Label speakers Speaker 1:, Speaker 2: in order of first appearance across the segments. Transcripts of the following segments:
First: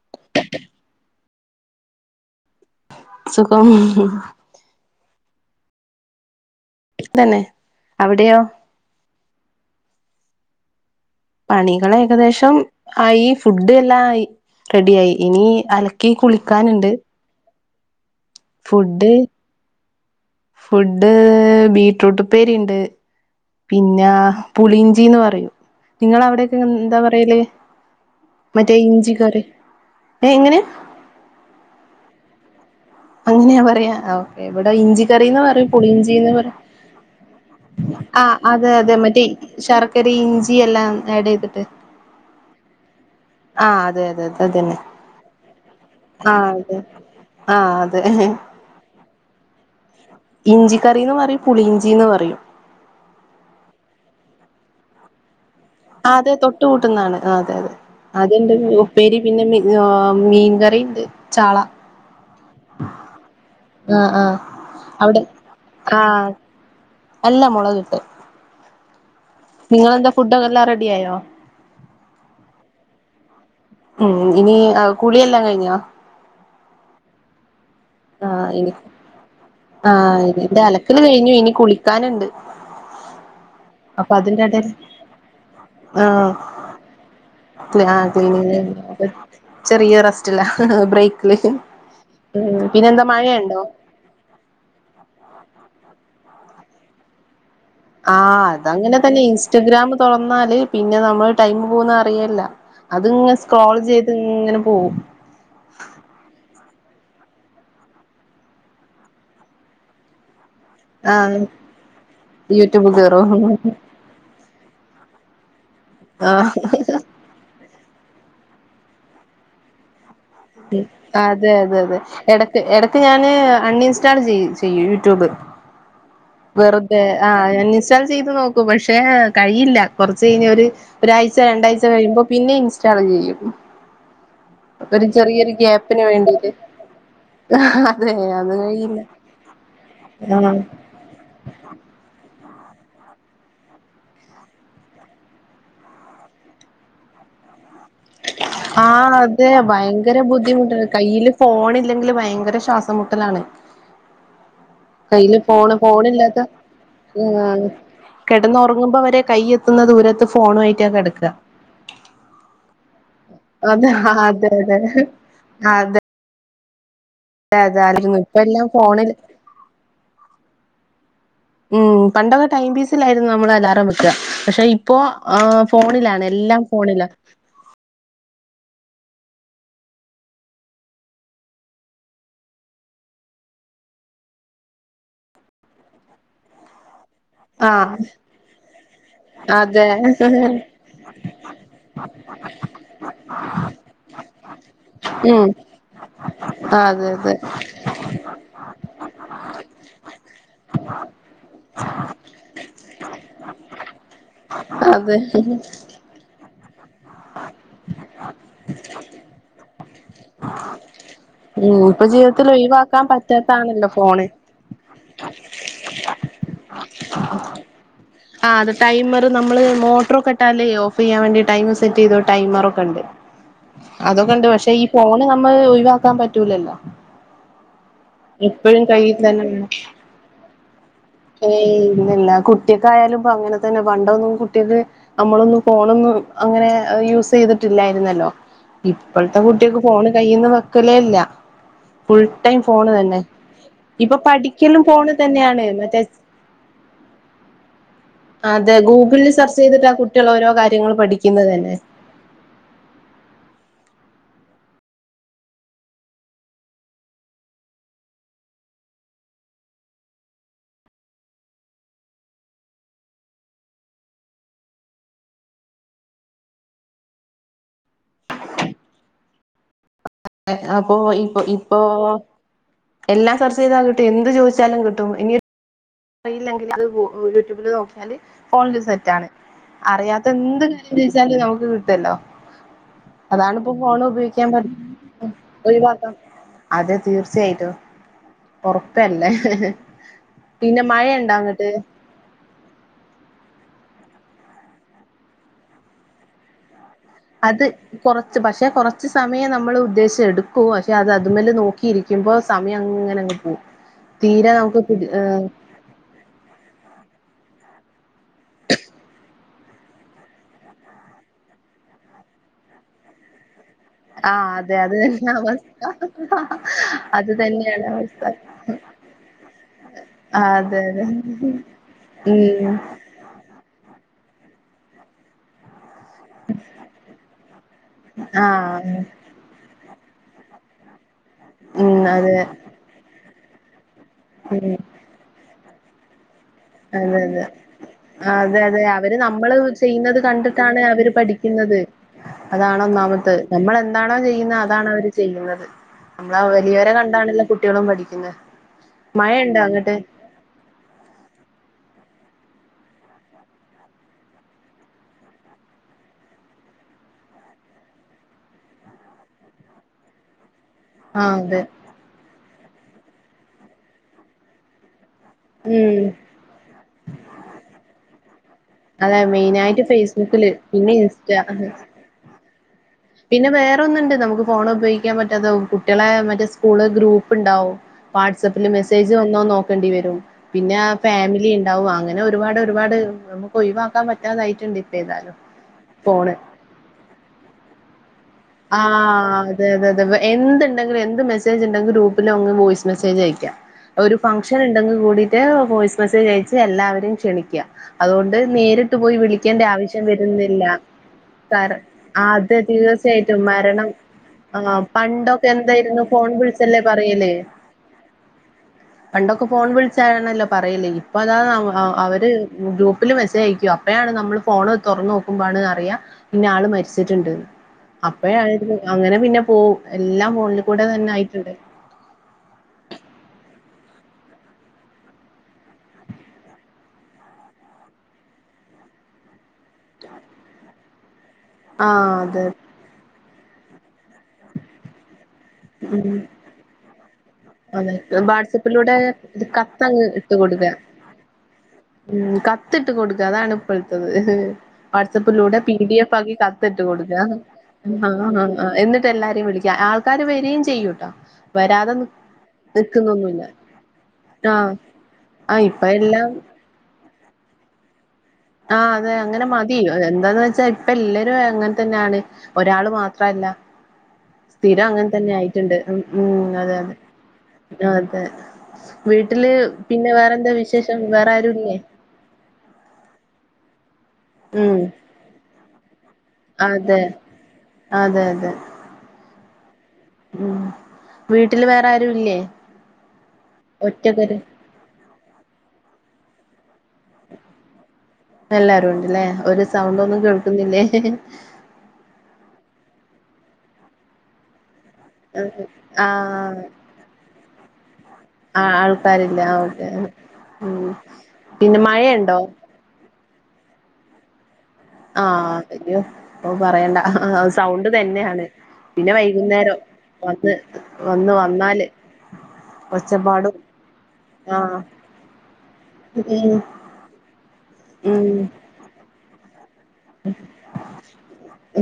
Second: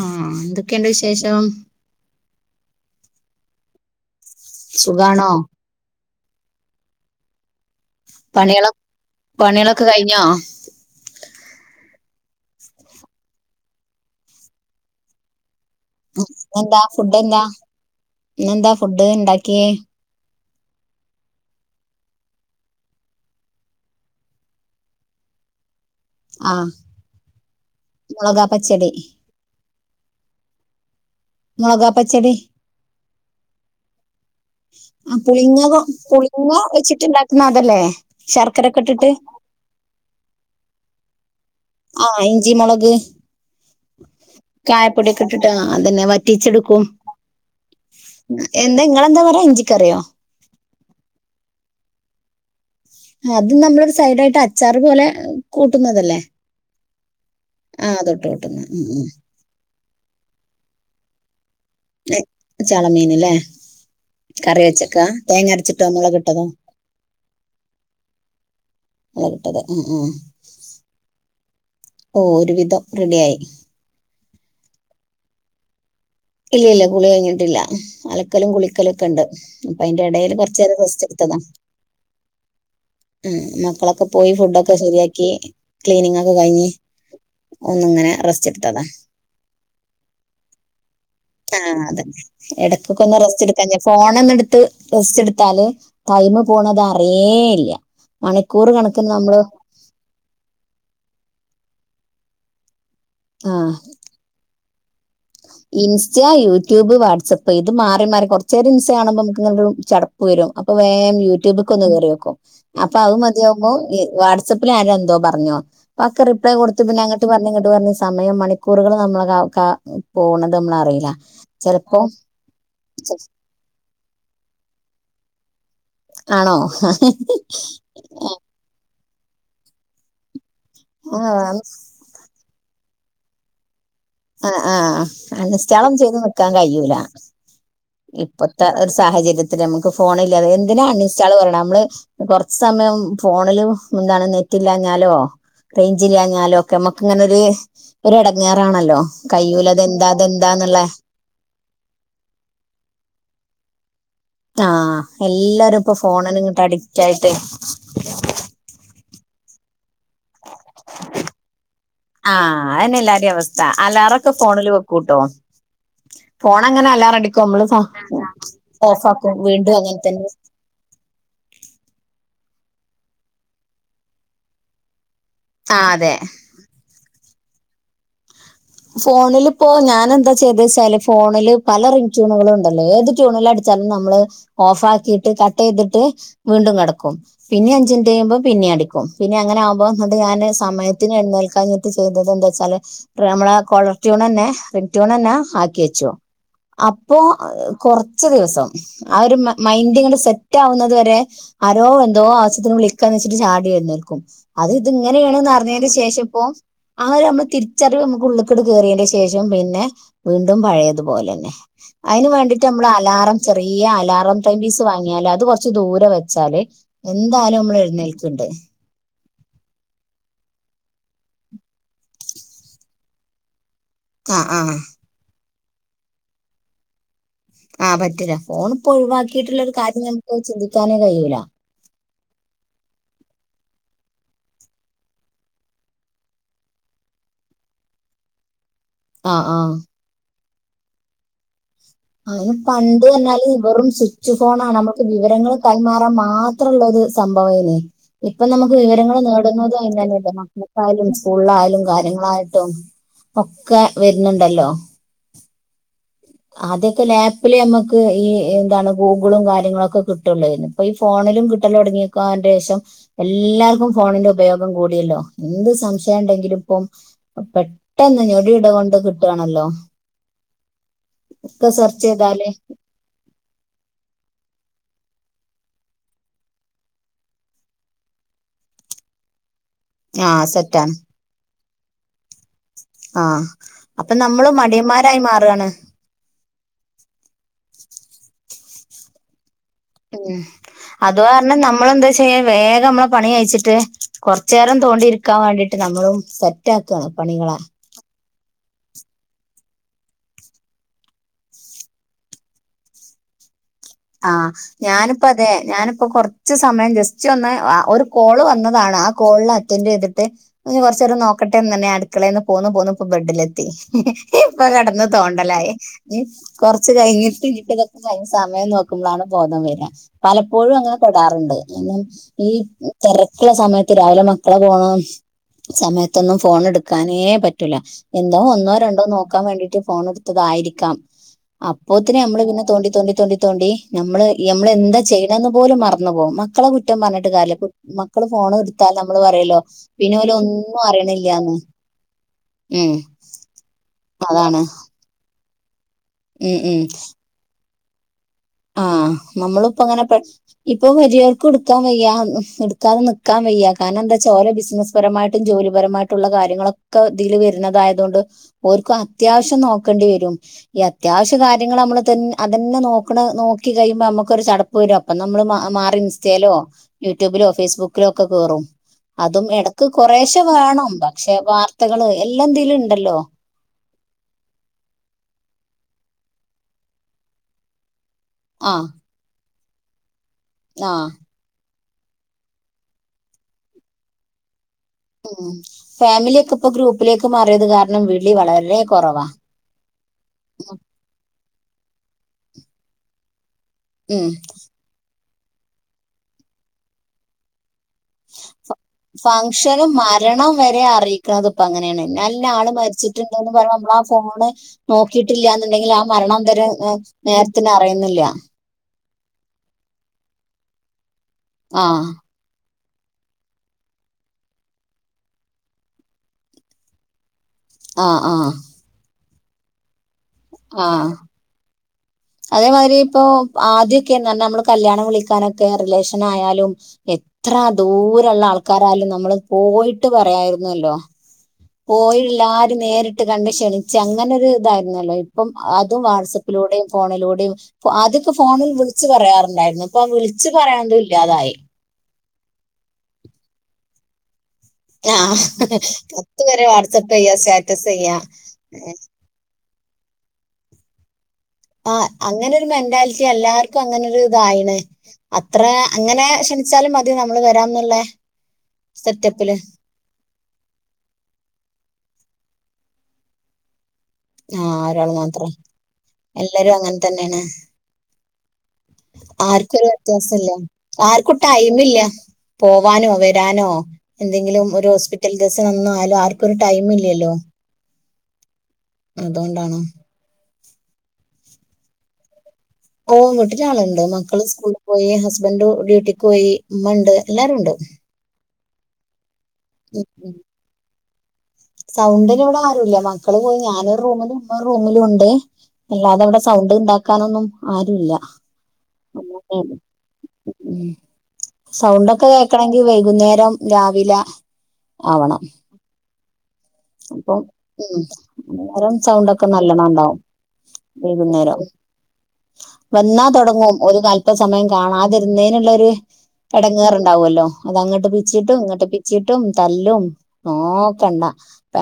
Speaker 1: ആഹ് എന്തൊക്കെയുണ്ട് വിശേഷം
Speaker 2: സുഖം
Speaker 1: സുഖാണോ
Speaker 2: സുഖം തന്നെ അവിടെയോ?
Speaker 1: പണിയൊളൊക്കെ കഴിഞ്ഞോ?
Speaker 2: പണികള് ഏകദേശം ആയി ഫുഡ്എല്ലാംയി റെഡിഅയി ഇനി അലക്കി
Speaker 1: എന്താ
Speaker 2: കുളിക്കാനുണ്ട്.
Speaker 1: ഫുഡ് എന്താ ഇന്നെന്താ ഫുഡ്ഡ് ഇണ്ടാക്കിയേ?
Speaker 2: ഫുഡ്ഡ് ബീറ്റ്രൂട്ട് ഉപ്പെരി ഇണ്ട് പിന്നെ പുളിഞ്ചിന്ന്പറയും
Speaker 1: ആ
Speaker 2: നിങ്ങവിടൊക്കെ എന്താപറയല്?
Speaker 1: മുളകാ
Speaker 2: മറ്റേ
Speaker 1: പച്ചടി
Speaker 2: ഇഞ്ചികറി ഏ എങ്ങനെ?
Speaker 1: മുളകാപ്പച്ചടി
Speaker 2: അങ്ങനെയാപറയാ ഓക്കേ എവിടെ ഇഞ്ചിക്കറിന്ന്
Speaker 1: പുളിങ്ങ
Speaker 2: പറയും
Speaker 1: കൊ-
Speaker 2: പുളിഞ്ചീന്ന്
Speaker 1: പുളിങ്ങ
Speaker 2: പറയും
Speaker 1: വെച്ചിട്ട് ഉണ്ടാക്കുന്ന അതല്ലേ
Speaker 2: ആഹ്
Speaker 1: ശർക്കര
Speaker 2: അതെ
Speaker 1: ഒക്കെ
Speaker 2: അതെ
Speaker 1: ഇട്ടിട്ട്
Speaker 2: മറ്റേ ശർക്കര ഇഞ്ചീം എല്ലാം ഏട് ചെയ്തത്
Speaker 1: ആഹ് ഇഞ്ചിമൊളക്
Speaker 2: ആ അതെ അതെ അതെ അതന്നെ
Speaker 1: കായപ്പൊടിക്കെട്ടിട്ട് അതെന്നെ
Speaker 2: ആ അതെ
Speaker 1: വറ്റിച്ചെടുക്കും
Speaker 2: ആ അതെ
Speaker 1: എന്താ ഇങ്ങളെന്താ പറയാ ഇഞ്ചിക്കറിയോ?
Speaker 2: ഇഞ്ചിക്കറിന്ന് പറയും പുളിഞ്ചീന്ന് പറയും
Speaker 1: അത് നമ്മ്ളരു സൈഡയിട്ട് അച്ചാറ് പോലെ
Speaker 2: ആ
Speaker 1: കൂട്ടുന്നതല്ലേ
Speaker 2: അതെ തൊട്ട് കൂട്ടുന്നാണ് അതെ അതെ
Speaker 1: ആ തൊട്ട്
Speaker 2: അതിണ്ട്
Speaker 1: കൂട്ടുന്ന ഉം ഉം
Speaker 2: ഉപ്പേരി പിന്നെ ആ മീൻകറിണ്ട് ചാള
Speaker 1: ചളമീന്ല്ലേ
Speaker 2: ആഹ് ആഹ്
Speaker 1: കറിവെച്ചക്ക
Speaker 2: അവിടെ
Speaker 1: തേങ്ങഅരച്ചിട്ടോ
Speaker 2: ആഹ്
Speaker 1: മുളകിട്ടതോ?
Speaker 2: അല്ല മുളകിട്ട്
Speaker 1: മൂളകിട്ടത് ഉം ഉം
Speaker 2: നിങ്ങളെന്താ ഫുഡൊക്കെ എല്ലാം റെഡി ആയോ
Speaker 1: ഓഹ് ഒരുവിധം റെഡിയായി
Speaker 2: ഉം ഇനി അഹ് കുളിയെല്ലാംകഴിഞ്ഞോ?
Speaker 1: ഇല്ല ഇല്ല കുളികഴിഞ്ഞിട്ടില്ല.
Speaker 2: ആഹ്
Speaker 1: അലക്കലും
Speaker 2: ഇനി
Speaker 1: കുളിക്കലും ഒക്കെണ്ട് അപ്പൊതിന്റെ
Speaker 2: ആഹ്
Speaker 1: എടേല്
Speaker 2: എന്റെ
Speaker 1: കൊർച്ചെരം
Speaker 2: അലക്കല്
Speaker 1: റെസ്റ്റ്
Speaker 2: കഴിഞ്ഞു
Speaker 1: എടുത്തതാ.
Speaker 2: ഇനി കുളിക്കാനുണ്ട്
Speaker 1: ഉം
Speaker 2: അപ്പൊ
Speaker 1: മക്കളൊക്കെപോയി
Speaker 2: അതിന്റെ ഇടയിൽ
Speaker 1: ഫുഡോക്കെ ശരിയാക്കി ക്ലീനിങ്ങൊക്കെ കഴിഞ്ഞ്
Speaker 2: [unintelligible]
Speaker 1: ഒന്നിങ്ങനെ റെസ്റ്റ്
Speaker 2: ക്ളീനിംഗ്
Speaker 1: എടുത്തതാ
Speaker 2: ചെറിയ റസ്റ്റ്‌ല്ലബ്രേക്ക്
Speaker 1: ആഹ് അതെ എടക്കൊക്കന്ന്
Speaker 2: മഴയുണ്ടോ
Speaker 1: റെസ്റ്റ്എടുക്കാഞ ഫോണെന്ന്ടുത്ത് റെസ്റ്റ്ട്ത്താല് ടൈമ് പോണതറീയേല്ല
Speaker 2: ആഹ് അതങ്ങനെതന്നെ ഇൻസ്റ്റഗ്രാം തുറന്നാല് പിന്നെനമ്മൾ ടൈംപോവുന്ന ഫ്രീയല്ല അത്ങ്ങെനെ സ്ക്രോൾ ചെയ്ത്ഇങ്ങനെ പോവും
Speaker 1: ഇൻസ്റ്റാ യൂ ട്യൂബ് വാട്സപ്പ് ഇത് മാറിമാറി കൊർചേരം ഇൻസണുമ്പോ മ്മുക്ക്നരു ചടപ്പ് വരും അപ്പൊവേം
Speaker 2: ആഹ്
Speaker 1: യൂട്യൂബക്കൊന്ന് കേറിയൊക്കും
Speaker 2: യൂട്യൂബ്
Speaker 1: അപ്പൊഅഹ്
Speaker 2: കേറും
Speaker 1: മതിയാവുമ്പോ ഇ വാട് സാപ്പിലരോന്തോ പറഞ്ഞോ പ്പഒക്കെ
Speaker 2: ആഹ്
Speaker 1: റിപ്ലൈകൊടുത്ത് പിന്നെ അങ്ങട്ട്പറഞ്ഞിങ്ങട്ട്പറഞ് സ മയം മണിക്കൂറുകള് മ്മള് കാ കാ
Speaker 2: തെ അതെ അതെ അതെ എടക്ക് എടക്ക് ഞാന് അൺഇൻസ്റ്റാൾ ചെയ ചെയ്യുയൂട്യൂബ്
Speaker 1: ആണോ
Speaker 2: വെറുതെ ആഹ് അൺസ്റ്റാൽ ചെയ്ത് നോക്കൂ പക്ഷ് ക്ഷേ കഴിയില്ല കുറച്ച് കഴിഞ്ഞൊരു
Speaker 1: ആ
Speaker 2: ഒരാഴ്ച രണ്ടാഴ്ച കഴിയുമ്പോപിന്നെ ഇൻ സ്റ്റാള് ചെയ്യും
Speaker 1: ആഹ് ആഹ്
Speaker 2: ഒരു
Speaker 1: അൺ
Speaker 2: ചെറിയൊരു
Speaker 1: ഇൻസ്റ്റാളൊന്നും
Speaker 2: ഗ്യാപ്പിന്
Speaker 1: ചെയ്ത്
Speaker 2: വേണ്ടിട്ട്
Speaker 1: നിക്കാൻ കഴിയൂല
Speaker 2: അതെ അത്
Speaker 1: ഇപ്പത്തെ ഒരു
Speaker 2: കഴിയില്ല
Speaker 1: സാഹചര്യത്തില് നമുക്ക് ഫോണില്ലാതെ
Speaker 2: ആഹ്
Speaker 1: എന്തിനാ അൺ ഇൻസ്റ്റാള് പറയണ നമ്മള് പൊറ സമയം ഫോണില് എന്താണ് നെറ്റില്ലാഞ്ഞാലോ റേയ്ഞ്ചില്ലാഞ്ഞാലോക്കെ നമ്മക്ക്ങ്ങനൊര്
Speaker 2: ആഹ് അതെ
Speaker 1: അതെന്താന്നുള്ള
Speaker 2: ഭയങ്കരബുദ്ധിമുട്ട കയ്യില് ഫോണില്ലെങ്കിൽ ഭയങ്കരശോ സംമുട്ടലാണ്
Speaker 1: ആഹ്
Speaker 2: കയ്യില് ഫോണ്
Speaker 1: എല്ലാരും ഇപ്പൊ ഫോണിന്
Speaker 2: ഫോണില്ലാത്ത
Speaker 1: ഇങ്ങട്ട് അഡിക്റ്റ് ആയിട്ട്
Speaker 2: ഏഹ് കെടന്ന് ഒറങ്ങുമ്പ വരെ കൈയ് [unintelligible] ദൂരത്ത് ഫോണുവായിട്ടാ കെടക്ക
Speaker 1: ആഹ് അതന്നെ എല്ലാരേം അവസ്ഥ അലാറൊക്കെ
Speaker 2: അതെ
Speaker 1: ഫോണില്
Speaker 2: അതെ
Speaker 1: വെക്കൂട്ടോ
Speaker 2: അതെ
Speaker 1: ഫോൺ അങ്ങനെ അലാറടിക്കും നമ്മള്
Speaker 2: അതെ
Speaker 1: ഫോ
Speaker 2: ആയിരുന്നു ഇപ്പ എല്ലാം
Speaker 1: ഓഫ്‌
Speaker 2: ഫോണിൽ
Speaker 1: ആക്കും വീണ്ടും അങ്ങനെ തന്നെ.
Speaker 2: ഉം പണ്ടൊകെ ടൈം പീസിലായിരുന്നു നമ്മള് അലാറം വെക്കാ പക്ഷെ ഇപ്പോ ഏഹ്
Speaker 1: ആഹ് അതെ
Speaker 2: ഫോണിലാണ് എല്ലാം ഫോണില
Speaker 1: ഫോണിലിപ്പോ ഞാൻ എന്താ ചെയ്തേച്ചാല് ഫോണില് പല റിംങ് ട്യൂണുകളും ഉണ്ടല്ലോ ഏത് ടൂണിലാ എടു [unintelligible] നമ്മള് ഓഫാക്കീട്ട് കട്ട് ചെയ്തിട്ട് വീണ്ടും കെടക്കും. പിന്നേം അഞ്ച്
Speaker 2: ആഹ്
Speaker 1: മിനിറ്റ് കഴിയുമ്പോ പിന്നേം അടിക്കും പിന്നെ അങ്ങനെ ആവുമ്പോ
Speaker 2: അതെ
Speaker 1: എന്നിട്ട് ഞാന് സമയത്തിന് എഴുന്നേൽക്കാൻ നേരത്ത് ചെയ്ത [unintelligible] എന്ത് വെച്ചാല് നമ്മള് ആ കോളർ ട്യൂണ് തന്നെ റിംങ് ട്യൂണന്നെ
Speaker 2: ഉം
Speaker 1: ആക്കി വെച്ചു.
Speaker 2: അതെ
Speaker 1: അപ്പോ
Speaker 2: അതെ
Speaker 1: കൊറച്ച് ദിവസം ആ ഒരു മ മൈയിന്റിങ്ങനെ സെറ്റ് ആവുന്നത് വരെ ആരോ എന്തോ [unintelligible] ആവശ്യത്തിന് വിളിക്കാന്ന് വെച്ചിട്ട് ചാടി എഴുന്നേക്കും. അത് ഇത്
Speaker 2: അതെ
Speaker 1: ഇങ്ങനെയേണ് എന്നു അറിഞ്ഞേനു ശേഷം ഇപ്പോ ആഹ് ഒരു അമ്മള് തിരിച്ചറിവേ അമ്മക്കുള്ളൂ [unintelligible] കേറിയേന്റെ ശേഷം പിന്നെ വീണ്ടും പഴയതു പോലന്നെ
Speaker 2: ഉം ഇപ്പൊ
Speaker 1: അതിന്
Speaker 2: ജീവിതത്തിൽ
Speaker 1: വേണ്ടീട്ട് നമ്മള്
Speaker 2: ഒഴിവാക്കാൻ
Speaker 1: അലാറം ചെറിയ
Speaker 2: പറ്റാത്താണല്ലോ ഫോണ്
Speaker 1: അലാറം ടൈം പീസ് വാങ്ങിയാല് അത് കൊറച്ച് ദൂരെ വെച്ചാല് എന്തായാലും നമ്മള് എഴുന്നേൽക്ക്ണ്ട്.
Speaker 2: ആഹ് അത് ടൈമ് [unintelligible] നമ്മള് മോട്ടറൊക്കെ ഇട്ടാല് ഓഫ് ചെയ്യാൻ വേണ്ടി ടൈമ് സെറ്റ് ചെയ്തോ ടൈമർ ഒക്കെ ഇണ്ട്. അതൊക്കെ
Speaker 1: ആ
Speaker 2: ഇണ്ട്
Speaker 1: ആ
Speaker 2: പക്ഷെ ഈ ഫോണ് നമ്മൾ ഒഴിവാക്കാൻ പറ്റൂലല്ല
Speaker 1: ആഹ് പറ്റൂല ഫോണ് ഇപ്പോ
Speaker 2: തന്നെ വേണം
Speaker 1: ഒഴിവാക്കിട്ടുള്ളൊരു കാര്യം നമ്മക് ചിന്തിക്കാനേ കഴിയൂല.
Speaker 2: പിന്നല്ല കുട്ട്യക്ക് ആയാലും ഇപ്പ അങ്ങനെ തന്നെ പണ്ടൊന്നും കുട്ട്യക്ക് നമ്മളൊന്നും ഫോണൊന്നും അങ്ങനെ യൂസ് ചെയ്തിട്ടില്ലായിരുന്നല്ലോ
Speaker 1: ആ
Speaker 2: ഇപ്പഴത്തെ
Speaker 1: ആ
Speaker 2: കുട്ട്യക്ക് ഫോണ് കയ്യിന്ന് വെ [unintelligible] ഇല്ല. ഫുൾ
Speaker 1: അന്
Speaker 2: ടൈം ഫോണ്
Speaker 1: പണ്ട്
Speaker 2: തന്നെ
Speaker 1: എന്നാൽ വെറും
Speaker 2: ഇപ്പൊ
Speaker 1: സ്വിച്ച് ഫോണ് ആ
Speaker 2: പഠിക്കലും
Speaker 1: നമ്മുക്ക് വിവരങ്ങൾ
Speaker 2: തന്നെയാണ് മറ്റേ
Speaker 1: കൈമാറാൻ മാത്രള സംഭവയനി ഇപ്പൊ
Speaker 2: അതെ
Speaker 1: നമുക്ക് വിവരങ്ങൾ
Speaker 2: ഗൂഗിളിൽ സെർച്ച്
Speaker 1: നേടുന്നത്
Speaker 2: ചെയ്തിട്ടാ കുട്ടികൾ
Speaker 1: അയിനെന്നെ
Speaker 2: ഓരോ കാര്യങ്ങൾ
Speaker 1: മക്കൾക്കായാലും
Speaker 2: പഠിക്കുന്നത് തന്നെ
Speaker 1: സ്കൂളായാലും കാര്യങ്ങളായിട്ടും ഒക്കെ വരുന്നുണ്ടല്ലോ. ആദ്യൊക്കെ ലാപ്പിൽ നമ്മുക്ക് ഈ എന്താണ് ഗൂഗിളും കാര്യങ്ങളളൊക്കെ കിട്ടുള്ളായിരുന്നു ഇപ്പൊ ഈ ഫോണിലും കിട്ടല് ലോടങ്ങിക്കന്റെ ഷം എല്ലാർക്കും ഫോണിന്റെ ഉപയോഗം കൂടിയല്ലോ, എന്ത് സംശയം ഉണ്ടെങ്കിലും ഇപ്പ പെട്ടെന്ന് ഞൊടിഇട കൊണ്ട് കിട്ടവാണല്ലോ?
Speaker 2: അപ്പൊ ഇപ്പൊ ഇപ്പോ എല്ലാം സെർച്ച് ചെയ്താ കട്ടെ എന്ത് ചോദിച്ച ചാലും കിട്ടും ഇനി റിയില്ലെങ്കിൽ അത് യൂട്യൂബിൽ നോക്കിയാൽ ഫോണിൽ സെറ്റണ്. അറിയാത്ത
Speaker 1: ആ
Speaker 2: എന്ത്
Speaker 1: സെറ്റാ
Speaker 2: കാര്യം ചോയിച്ചാലും നമുക്ക് കിട്ടല്ലോ.
Speaker 1: ആഹ്
Speaker 2: അതാണിപ്പോ ഫോൺ
Speaker 1: അപ്പൊ നമ്മള്
Speaker 2: ഉപയോഗിക്കാൻ
Speaker 1: മടിയന്മാരായി
Speaker 2: [inaudible]
Speaker 1: മാറാണ്
Speaker 2: ഒഴിവാക്കാൻ അതെ തീർച്ചയായിട്ടും ഉറപ്പല്ലേ
Speaker 1: ഉം
Speaker 2: പിന്നെ
Speaker 1: അത്
Speaker 2: മഴയുണ്ടോ
Speaker 1: കാരണം
Speaker 2: അങ്ങട്ട്
Speaker 1: നമ്മളെന്താ വെച്ചാൽ വേഗം നമ്മളെ പണി കയച്ചി ട്ട് കുറച്ച് നേരം തോണ്ടിയിരിക്കാൻ വേണ്ടിട്ട് നമ്മളും സെറ്റ്
Speaker 2: അത് കുറച്ച് ഭശ് കുറച്ച് സമയം നമ്മൾ ഉദ്ദേശിച്ച എടുക്കു പക്ഷെ അത് അതുമൽ നോക്കിയിരിക്കുമ്പോ സമയം അങ്ങനെ അങ് പോകും.
Speaker 1: ആഹ് ഞാനിപ്പ അതെ ഞാനിപ്പോ കുറച്ച് സമയം ജെസ് [unintelligible] ഒരു കോള് വന്നതാണ് ആ കോളിൽ അറ്റന്റ്റ് ചെയ്തിട്ട് കൊറച്ച് നേരം നോക്കട്ടെന്ന് തന്നെടു അഡ്കളിന്ന് പോന്ന് പോന്ന് ഇപ്പൊ ബെഡിൽ എത്.
Speaker 2: ആഹ്
Speaker 1: ഇപ്പൊ
Speaker 2: അതെ അത്
Speaker 1: കിടന്ന്
Speaker 2: തന്നെ
Speaker 1: തോണ്ടലായി,
Speaker 2: അവസ്ഥ
Speaker 1: ഞ് കൊറച്ച്
Speaker 2: അത്
Speaker 1: കഴിഞ്ഞിട്ട് ഇട്ട്
Speaker 2: തന്നെയാണ്
Speaker 1: ഇതൊക്കെ ഭയ
Speaker 2: അവസ്ഥ
Speaker 1: സമയം നോക്കുമ്പോ ലാണ് ബോധം വര്യ
Speaker 2: ആഹ്
Speaker 1: പലപ്പോഴും
Speaker 2: അതെ
Speaker 1: അങ്ങനെ
Speaker 2: അതെ
Speaker 1: പെടാറുണ്ട്
Speaker 2: ഉം
Speaker 1: ഈതിരക്ക സമയത രാവിലെ മക്കളെ പോണം സമയത്ത് ഓന്നും ഫോൺ എടുക്കാനേ പറ്റൂല്ല എന്തോ ഒന്നോ
Speaker 2: ആഹ്
Speaker 1: രണ്ടോ നോക്കാൻ വേണ്ടിട്ട് ഫോൺ എടുത്തതായിരിക്കാം
Speaker 2: ഉം
Speaker 1: അപ്പോത്തിനെ
Speaker 2: അതെ
Speaker 1: നമ്മൽ പിന്നെ തോണ്ടി തോണ്ടി തോണ്ടി തോണ്ടി നമ്മൾ നമ്മളെ
Speaker 2: ഉം
Speaker 1: എന്താ ചെയ്യണെന്ന് പോലും മറന്നു പോകും. മക്കളെ കുറ്റം
Speaker 2: അതെ
Speaker 1: പറഞ്ഞിട്ട്
Speaker 2: അതെ
Speaker 1: കാര്യല്ല മക്കൾ ഫോൺ
Speaker 2: അതെ അതെ
Speaker 1: എടുത്താൽ
Speaker 2: അവര്
Speaker 1: നമ്മൾ
Speaker 2: നമ്മള്
Speaker 1: പറയല്ലോ പിന്നെ ഓല് ഒന്നും അറിയണില്ലന്ന്.
Speaker 2: അതെ അതാണ് ഒന്നാമത് നമ്മൾ എന്താണോ ചെയ്യുന്നത്
Speaker 1: അതാണ്
Speaker 2: അതാാണ് അവർ ചെയ്യുന്നത്. നമ്മളെ
Speaker 1: ഉം
Speaker 2: വലിയ
Speaker 1: ഉം
Speaker 2: വരെ കണ്ടാണല്ലോ കുട്ടികളും പഠിക്കുന്നത്.
Speaker 1: ആഹ്
Speaker 2: മഴയുണ്ടോ
Speaker 1: നമ്മള് ഇപ്പ
Speaker 2: അങ്ങട്ട്
Speaker 1: അങ്ങനെ പേ ഇപ്പൊ വരി കൊടുക്കാൻ വ്യയ്യന്ന് എടുക്കാെതെ നിൽക്കാനും വയ്യാന്നു കാരണം എന്താ വച്ചാ ഓലെ ബിസിനസ് പരമായിട്ടും ജോലിപരമായിട്ടുള്ള ക കാര്യങ്ങളൊക്കെ ഇതിൽ വരുന്നതായതുകൊണ്ട് ഓർക്കും അത്യാവശ്യം നോക്കേണ്ടി വരും ഈ അത്യാവശ്യ
Speaker 2: ആഹ് അതെ
Speaker 1: കാര്യങ്ങൾ നമ്മള് തന്നെ അതന്നെ നോക്ക നോക്കി കഴിയ്പോ നമുക്കൊരു ചടപ്പ് വരും അപ്പൊ നമ്മള് മാ മാറി
Speaker 2: ഉം
Speaker 1: ഇൻസ്റ്റയിലോ യൂട്യൂബിലോ ഫേസ്ബുക്കിലോ ഒക്കെ കേറും
Speaker 2: അതെ
Speaker 1: അതും
Speaker 2: മെയിനായിട്ട്
Speaker 1: ഇടക്ക് കുറേശെ
Speaker 2: ഫേസ്ബുക്കില്
Speaker 1: വേണം
Speaker 2: പിന്നെ
Speaker 1: പക്ഷെ
Speaker 2: ഇൻസ്റ്റ
Speaker 1: വാർത്തകള് എല്ലാം എന്തേലും ഇ
Speaker 2: പിന്നെ വേറോന്ന് ഉണ്ട് നമുക്ക് ഫോണ് ഉപയോഗിക്കാൻ പറ്റാത്ത വകുപ്പ് കുട്ടികളെ മറ്റേ സ്കൂള് ഗ്രൂപ്പ് ഉണ്ടാവും വാട്സ്സആപ്പില്
Speaker 1: ആഹ്
Speaker 2: മെസ്സേജ് വന്നോ നോക്കേണ്ടി വരും പിന്നെ
Speaker 1: ആഹ്
Speaker 2: ഫാമിലി ഉണ്ടാവും അങ്ങനെ ഒരുപാട് ഒരുപാട് നമുക്ക് ഒഴിവാക്കാൻ പറ്റാതായിട്ടുണ്ട് ഏതായാലും ഫോണ്
Speaker 1: ഫാമിലി ഒക്കെ ഇപ്പൊ ഗ്രൂപ്പിലേക്ക് മാറിയത് കാരണം വീട്ട
Speaker 2: ആഹ് അതെ അതെ അതെ എന്ത്‌ണ്ടെങ്കിലും എന്ത് മെസ്സേജ് ഉണ്ടെങ്കിലും ഗ്രൂപ്പില് വോയിസ്‌ മെസ്സേജ് അയക്കാം ഒരു
Speaker 1: ഉം
Speaker 2: ഫങ്ക്ഷനുണ്ടെങ്കിൽ കൂടി വോയിസ്‌ മെസ്സേജ് അയച്ച് എല്ലാവരും ക്ഷണിക്കുക അതുകൊണ്ട് നേരിട്ട് പോയി വിളിക്കേണ്ട
Speaker 1: ഫങ്ക്ഷനും
Speaker 2: ആവശ്യം
Speaker 1: മരണം
Speaker 2: വരുന്നില്ല
Speaker 1: വരെ അറിയിക്കണതിപ്പ
Speaker 2: കാരണം
Speaker 1: അങ്ങനെയാണ് ഞനില്ല
Speaker 2: അതെ
Speaker 1: ആള് മരിച്ചത്
Speaker 2: തീർച്ചയായിട്ടും മരണം
Speaker 1: നമ്മളാ ഫോണ്
Speaker 2: ആഹ് പണ്ടൊക്കെ
Speaker 1: നോക്കിയിട്ടില്ലന്നുണ്ടെങ്കിൽ ആ
Speaker 2: എന്തായിരുന്നു ഫോൺ
Speaker 1: മരണം വരെ
Speaker 2: വിളിച്ചല്ലേ പറയല്
Speaker 1: നേരത്തിന് അറിയുന്നില്ല ല്ല
Speaker 2: പണ്ടൊക്കെ ഫോൺ വിളിച്ചരുന്നല്ലോ പറയല്ലേ ഇപ്പൊ അതാ
Speaker 1: ആഹ്
Speaker 2: അവര് ഗ്രൂപ്പ്‌ ഗ്രൂപ്പില് മെസേജ് അയക്കോ അപ്പഴയാണ് നമ്മള് ഫോൺ തുറന്ന് നോക്കുമ്പണ് അറിയാ ഇന്നാള് മരിച്ചിട്ടുണ്ട്ന്ന്
Speaker 1: ആഹ്
Speaker 2: അപ്പഴ
Speaker 1: ആഹ്
Speaker 2: അങ്ങനെ പിന്നെ പോവു എല്ലാം ഫോണിൽ കൂടെ
Speaker 1: ആഹ്
Speaker 2: തന്നെ ആയിട്ടുണ്ട്
Speaker 1: അതേമാതിരി ഇപ്പൊ ആദ്യക്കെ എന്നാന നമ്മള് കല്യാണം വിളിക്കാനൊക്കെ റിലേഷൻ ആയാലും എ എത്ര ദൂരെള്ള ആൾക്കാരായാലും നമ്മള് പോയിട്ട് പറയരുന്നല്ലോ
Speaker 2: ആഹ്
Speaker 1: പോയില്ല
Speaker 2: അതെ
Speaker 1: ആരും നേരിട്ട് കണ്ട് ക്ഷണിച്ച് അങ്ങനൊ ഒരു ഇതാരുന്നല്ലോ അപ്പം അതും
Speaker 2: ഉം
Speaker 1: വാട്സആപ്പിലൂടെയും ഫോണിലൂടെയും
Speaker 2: അതെ
Speaker 1: അതൊക്കെ ഫോണിൽ
Speaker 2: വാട്സപ്പിലൂടെ
Speaker 1: വിളിച്ച്
Speaker 2: ഒരു
Speaker 1: പറയാറുണ്ടായിരുന്നു അപ്പൊ
Speaker 2: കത്തങ്ങ് ഇട്ട്
Speaker 1: വിളിച്ച്
Speaker 2: കൊടുക്ക
Speaker 1: പറയതും ഇല്ലാതായി
Speaker 2: ഉം കത്തിട്ട് കൊടുക്ക അതാണിപ്പഴുത്തത്
Speaker 1: ആ
Speaker 2: വാട്സആപ്പിലൂടെ പി ഡി എഫ് ആക്കി
Speaker 1: അത് വരെ
Speaker 2: കത്തിട്ട്
Speaker 1: വാട്സപ്പ്
Speaker 2: കൊടുക്ക
Speaker 1: ചെയ്യാ സ്റ്റാറ്റസ് ചെയ്യാ
Speaker 2: എന്നിട്ട് എല്ലാരെയും വിളിക്ക ആൾക്കാര് വര്യയും ചെയ്യൂട്ടാ
Speaker 1: ആ അങ്ങനെ നൊരു മെന്റാലിറ്റി എല്ലർക്കും അങ്ങനൊരു
Speaker 2: ആഹ്
Speaker 1: ഇതായിണ് അത്ര
Speaker 2: ആഹ് ഇപ്പ
Speaker 1: അങ്ങനെ
Speaker 2: എല്ലാം
Speaker 1: ക്ഷണിച്ചാലും മതി നമ്മള് വരാംന്നുള്ളേ
Speaker 2: ആഹ് അതെ അങ്ങനെ മതിലോ എന്താന്ന് വെച്ചാ ഇപ്പ എല്ലരും അങ്ങനെ തന്നെയാണ് ഒരാള് മാത്രല്ല
Speaker 1: ആഹ്
Speaker 2: സ്ഥിരം
Speaker 1: ഒരാൾ
Speaker 2: അങ്ങനെ തന്നെ
Speaker 1: മാത്രം
Speaker 2: ആയിട്ടുണ്ട് ഉം ഉം
Speaker 1: എല്ലാരും
Speaker 2: അതെ അതെ
Speaker 1: അങ്ങനെ തന്നെയാണ്
Speaker 2: അതെ വീട്ടില്
Speaker 1: ആർക്കൊരു
Speaker 2: പിന്നെ
Speaker 1: വ്യത്യാസം ഇല്ല
Speaker 2: വേറെന്താ വിശേഷം വേറെ
Speaker 1: ആർക്കും
Speaker 2: ആരുല്ലേ
Speaker 1: ടൈമ് ഇല്ല പോവാനോ വരാനോ എന്തെങ്കിലും
Speaker 2: ഉം
Speaker 1: ഒരു ഹോസ്പിറ്റൽ കേ‌സ് വന്നാലും ആർക്കും ഒരു ടൈം
Speaker 2: അതെ
Speaker 1: ഇല്ലല്ലോ
Speaker 2: അതെ അതെ
Speaker 1: അതുകൊണ്ടാണോ
Speaker 2: ഉം വീട്ടില് വേറെ ആരു ഇല്ലേ
Speaker 1: ഓ വീട്ടില് ആളുണ്ട്
Speaker 2: ഒറ്റക്കൊരു
Speaker 1: മക്കള് സ്കൂളിൽ പോയി ഹസ്ബ ന്ഡ് ഡ്യൂട്ടിക്ക് പോയി ഉമ്മ ഉണ്ട് എല്ലാരും ഉണ്ട്
Speaker 2: എല്ലാരും ഉണ്ട്ല്ലേ ഒരു സൗണ്ട് ഒന്നും കേൾക്കുന്നില്ലേ
Speaker 1: സൗണ്ടിന് ഇവിടെ ആരുല്ല മക്കള് പോയി ഞാനൊരു റൂമിലും ഉമ്മൊരു റൂമിലുണ്ട് അല്ലാതെ അവിടെ
Speaker 2: ആഹ്
Speaker 1: സൗണ്ട് ഉണ്ടാക്കാനൊന്നും ആരുല്ല
Speaker 2: ആ ആൾക്കാരില്ല ഓക്കെ ഉം പിന്നെ
Speaker 1: സൗണ്ടൊക്കെ
Speaker 2: മഴയുണ്ടോ
Speaker 1: കേക്കണെങ്കി വൈകുന്നേര രം രാവില
Speaker 2: ആഹ് അയ്യോ അ പറയണ്ട
Speaker 1: അപ്പം
Speaker 2: ആ സൗണ്ട്
Speaker 1: ഉം
Speaker 2: തന്നെയാണ്
Speaker 1: അന്നേരം
Speaker 2: പിന്നെ
Speaker 1: സൗണ്ടൊക്കെ
Speaker 2: വൈകുന്നേരം
Speaker 1: നല്ലോണം ഉണ്ടാവും
Speaker 2: വന്ന് വന്ന്
Speaker 1: വൈകുന്നേരം
Speaker 2: വന്നാല്
Speaker 1: വന്നാ
Speaker 2: ഒച്ചപ്പാടും
Speaker 1: തുടങ്ങും ഒരു തല്പസമയം
Speaker 2: ആഹ്
Speaker 1: കാണാതിരുന്നേനുള്ളൊരു എടങ്ങേറുണ്ടാവല്ലോ അത് അങ്ങട്ട്
Speaker 2: ഉം
Speaker 1: പിച്ചിട്ടും ഇങ്ങട്ട് പി ച്ചിട്ടും തല്ലും നോക്കണ്ട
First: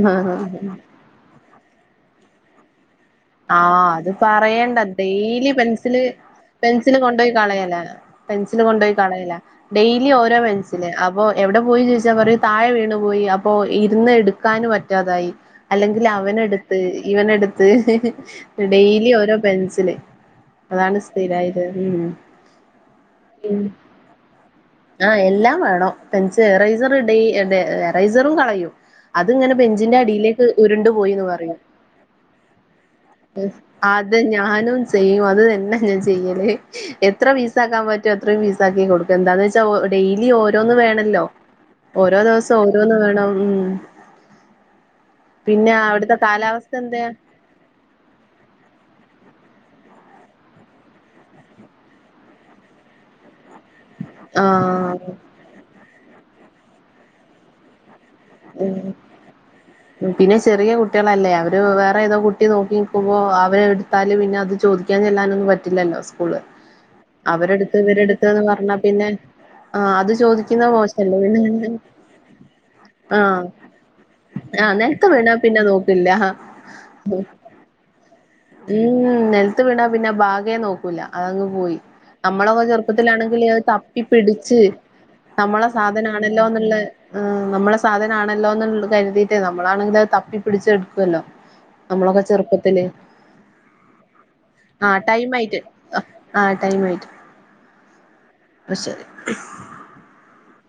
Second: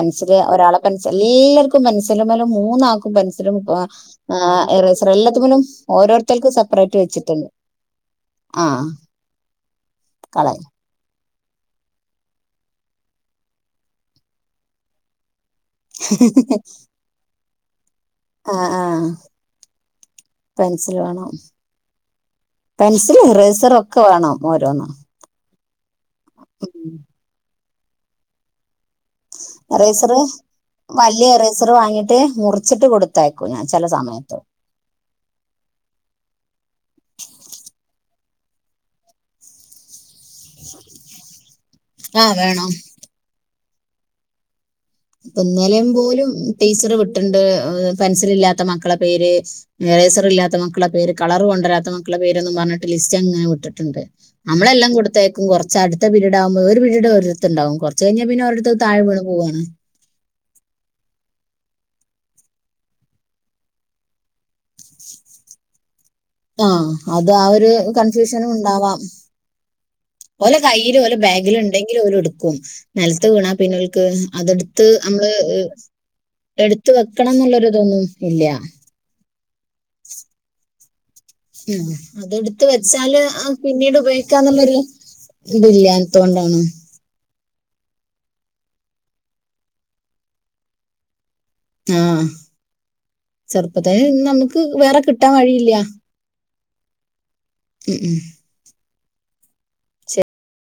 Speaker 2: ഉം ആഹ്
Speaker 1: ഒരാളെ പെൻസൽ എല്ലാർക്കും പെൻസിലുമ്മേല് മൂന്നാക്കും പെൻസിലും
Speaker 2: ആഹ് അത് പറയണ്ട
Speaker 1: എറേസറും എല്ലാത്തിക്കനും ഓരോരുത്തർക്കും സ
Speaker 2: സിൽ കൊണ്ടോയി കളയലാ പെൻസിൽ കൊണ്ടോയി കളയലാ ഡെയിലി ഓരോ
Speaker 1: കളയും
Speaker 2: പെൻസിൽ അ അപ്പൊ എവിടെ പോയി ചോദിച്ചാ പറയും താഴെ വീണു പോയി അപ്പൊ ഇരുന്ന് എടുക്കാനും പറ്റാതായി അല്ലെങ്കിലവനെടുത്ത് ഇവനെടുത്ത് ഹ്ഹ്
Speaker 1: ആ ആ
Speaker 2: ഡെയിലി ഓരോ പെൻസില് അതാണ് സ്ഥിരായത് ഉം
Speaker 1: പെൻസില് ഇറേസറൊക്കെ വേണം ഓരോന്ന്
Speaker 2: ആഹ് എല്ലാം വേണം പെൻസിൽ എറൈസർ ഡെയ്-ഡെ എറൈസറും കളയും അത്ങ്ങനെ ബെഞ്ചിന്റെ
Speaker 1: ഇറേസർ
Speaker 2: അടിയിലേക്ക് ഉരുണ്ട് പോയീന്ന്
Speaker 1: വലിയ
Speaker 2: പറയും
Speaker 1: ഇറേസർ വാങ്ങിയിട്ട് മുറിച്ചിട്ട് കൊടുത്തയക്കും ഞാൻ ചില
Speaker 2: അത്
Speaker 1: സമയത്ത്
Speaker 2: ഞാനും ചെയ്യും അത് തന്നെ ഞാൻ ചെയ്യല് എത്ര പീസ ആക്കാൻ പ റ്റത്രയും പീസാക്കി കൊടുക്കും എന്താന്ന് വെച്ചാ ഒ ഡെലി ഓരോന്നന്ന് വേണല്ലോ ഓരോ
Speaker 1: ആ
Speaker 2: ദിവസം
Speaker 1: വേണം
Speaker 2: ഓരോന്ന് വേണം ഉ
Speaker 1: ഇന്നെലെ
Speaker 2: അവിടുത്തെ
Speaker 1: പോലും
Speaker 2: കാലാവസ്ഥ
Speaker 1: ടീച്ചർ
Speaker 2: എന്തെയാ
Speaker 1: വിട്ടിണ്ട് ഉം പെൻസിൽ ഇല്ലാത്ത മക്കളെ പേര് ഇറേസർ ഇല്ലാത്ത മക്കളുടെ പേര് കളർ കൊണ്ടുവരാത്ത മക്കളുടെ പേരൊന്നും പറഞ്ഞിട്ടില്ല സ്റ്റങ്ങനെ വിട്ട്ട്ട്ണ്ട് നമ്മളെല്ലാം
Speaker 2: ആഹ്
Speaker 1: കൊടുത്തയക്കും കൊറച്ച് അടുത്ത പിരീട് ആവുമ്പോ ഒരു പിരീടോരെട്ത്തുണ്ടാവും കൊറ ച്ചയ്ഞ്ഞ പിന്നോരെട്ത്ത് അത് താഴെ വീണ് പോവാണ്
Speaker 2: പിന്നെ ചെറിയ കുട്ട്യേളല്ലേ അവര് വേറെ ഏതോ കുട്ടി ന്നോക്കിന്നിക്കുമ്പോ അവര് എടുത്താല് പിന്നെ അത് ചോദിക്കാ ചെല്ലാനൊന്നും പറ്റില്ലല്ലോ സ്
Speaker 1: ആ അത് ആ ഒരു കൺഫ്യൂസനും
Speaker 2: പറഞ്ഞാ
Speaker 1: ഉണ്ടാവാം
Speaker 2: പിന്നെ ആഹ് അത്
Speaker 1: ഓലെ
Speaker 2: ചോദിക്കുന്നത്
Speaker 1: കയ്യിലും ഓലെ
Speaker 2: മോശല്ലേ
Speaker 1: ബാഗിലും
Speaker 2: പിന്നെ
Speaker 1: ഇണ്ടെങ്കിലോലെടുക്കും നെലത്ത്
Speaker 2: ആഹ്
Speaker 1: വീണാ പിന്നോൽക്ക്
Speaker 2: ആഹ്
Speaker 1: അതെടുത്ത്
Speaker 2: നിലത്ത്
Speaker 1: അമ്മള്
Speaker 2: വീണാ പിന്നെ നോക്കില്ല ആ
Speaker 1: എടുത്ത വെക്കണന്നുള്ളൊരുതൊന്നും
Speaker 2: ഉം നെലത്ത് വീണാ പിന്നെ ബാഗേ നോക്കൂല. അതങ്ങ് പോയി
Speaker 1: ഉം.
Speaker 2: ന്നമ്മളൊ‌ക്കെ
Speaker 1: അതെടുത്ത് വെച്ചാല് ആ
Speaker 2: ചെറുപ്പത്തിലാണെങ്കില് അത്
Speaker 1: പിന്നീട്
Speaker 2: തപ്പി പിടിച്ച്
Speaker 1: ഉപയോഗിക്കാന്നുള്ളൊരു
Speaker 2: നമ്മളെ
Speaker 1: ഇതില്ലാത്തോണ്ടാണ്
Speaker 2: സാധനാണല്ലോന്ന്ള്ളെ ഏ നമ്മളെ സാധനാണ ല്ലോന്ന് കരുതീട്ടേ നമ്മളാണെങ്കിൽ അത് തപ്പി പിടിച്ച് എടുക്കുവല്ലോ നമ്മളൊക്കെ ചെറുപ്പത്തില്
Speaker 1: ചെറുപ്പത്തെയ്ന് ന്നമ്ക്ക് വേറെ കിട്ടാൻ വഴിയില്ല
Speaker 2: ആ ടൈം ആയ്റ്റ്
Speaker 1: ഉം ഉം
Speaker 2: ശരി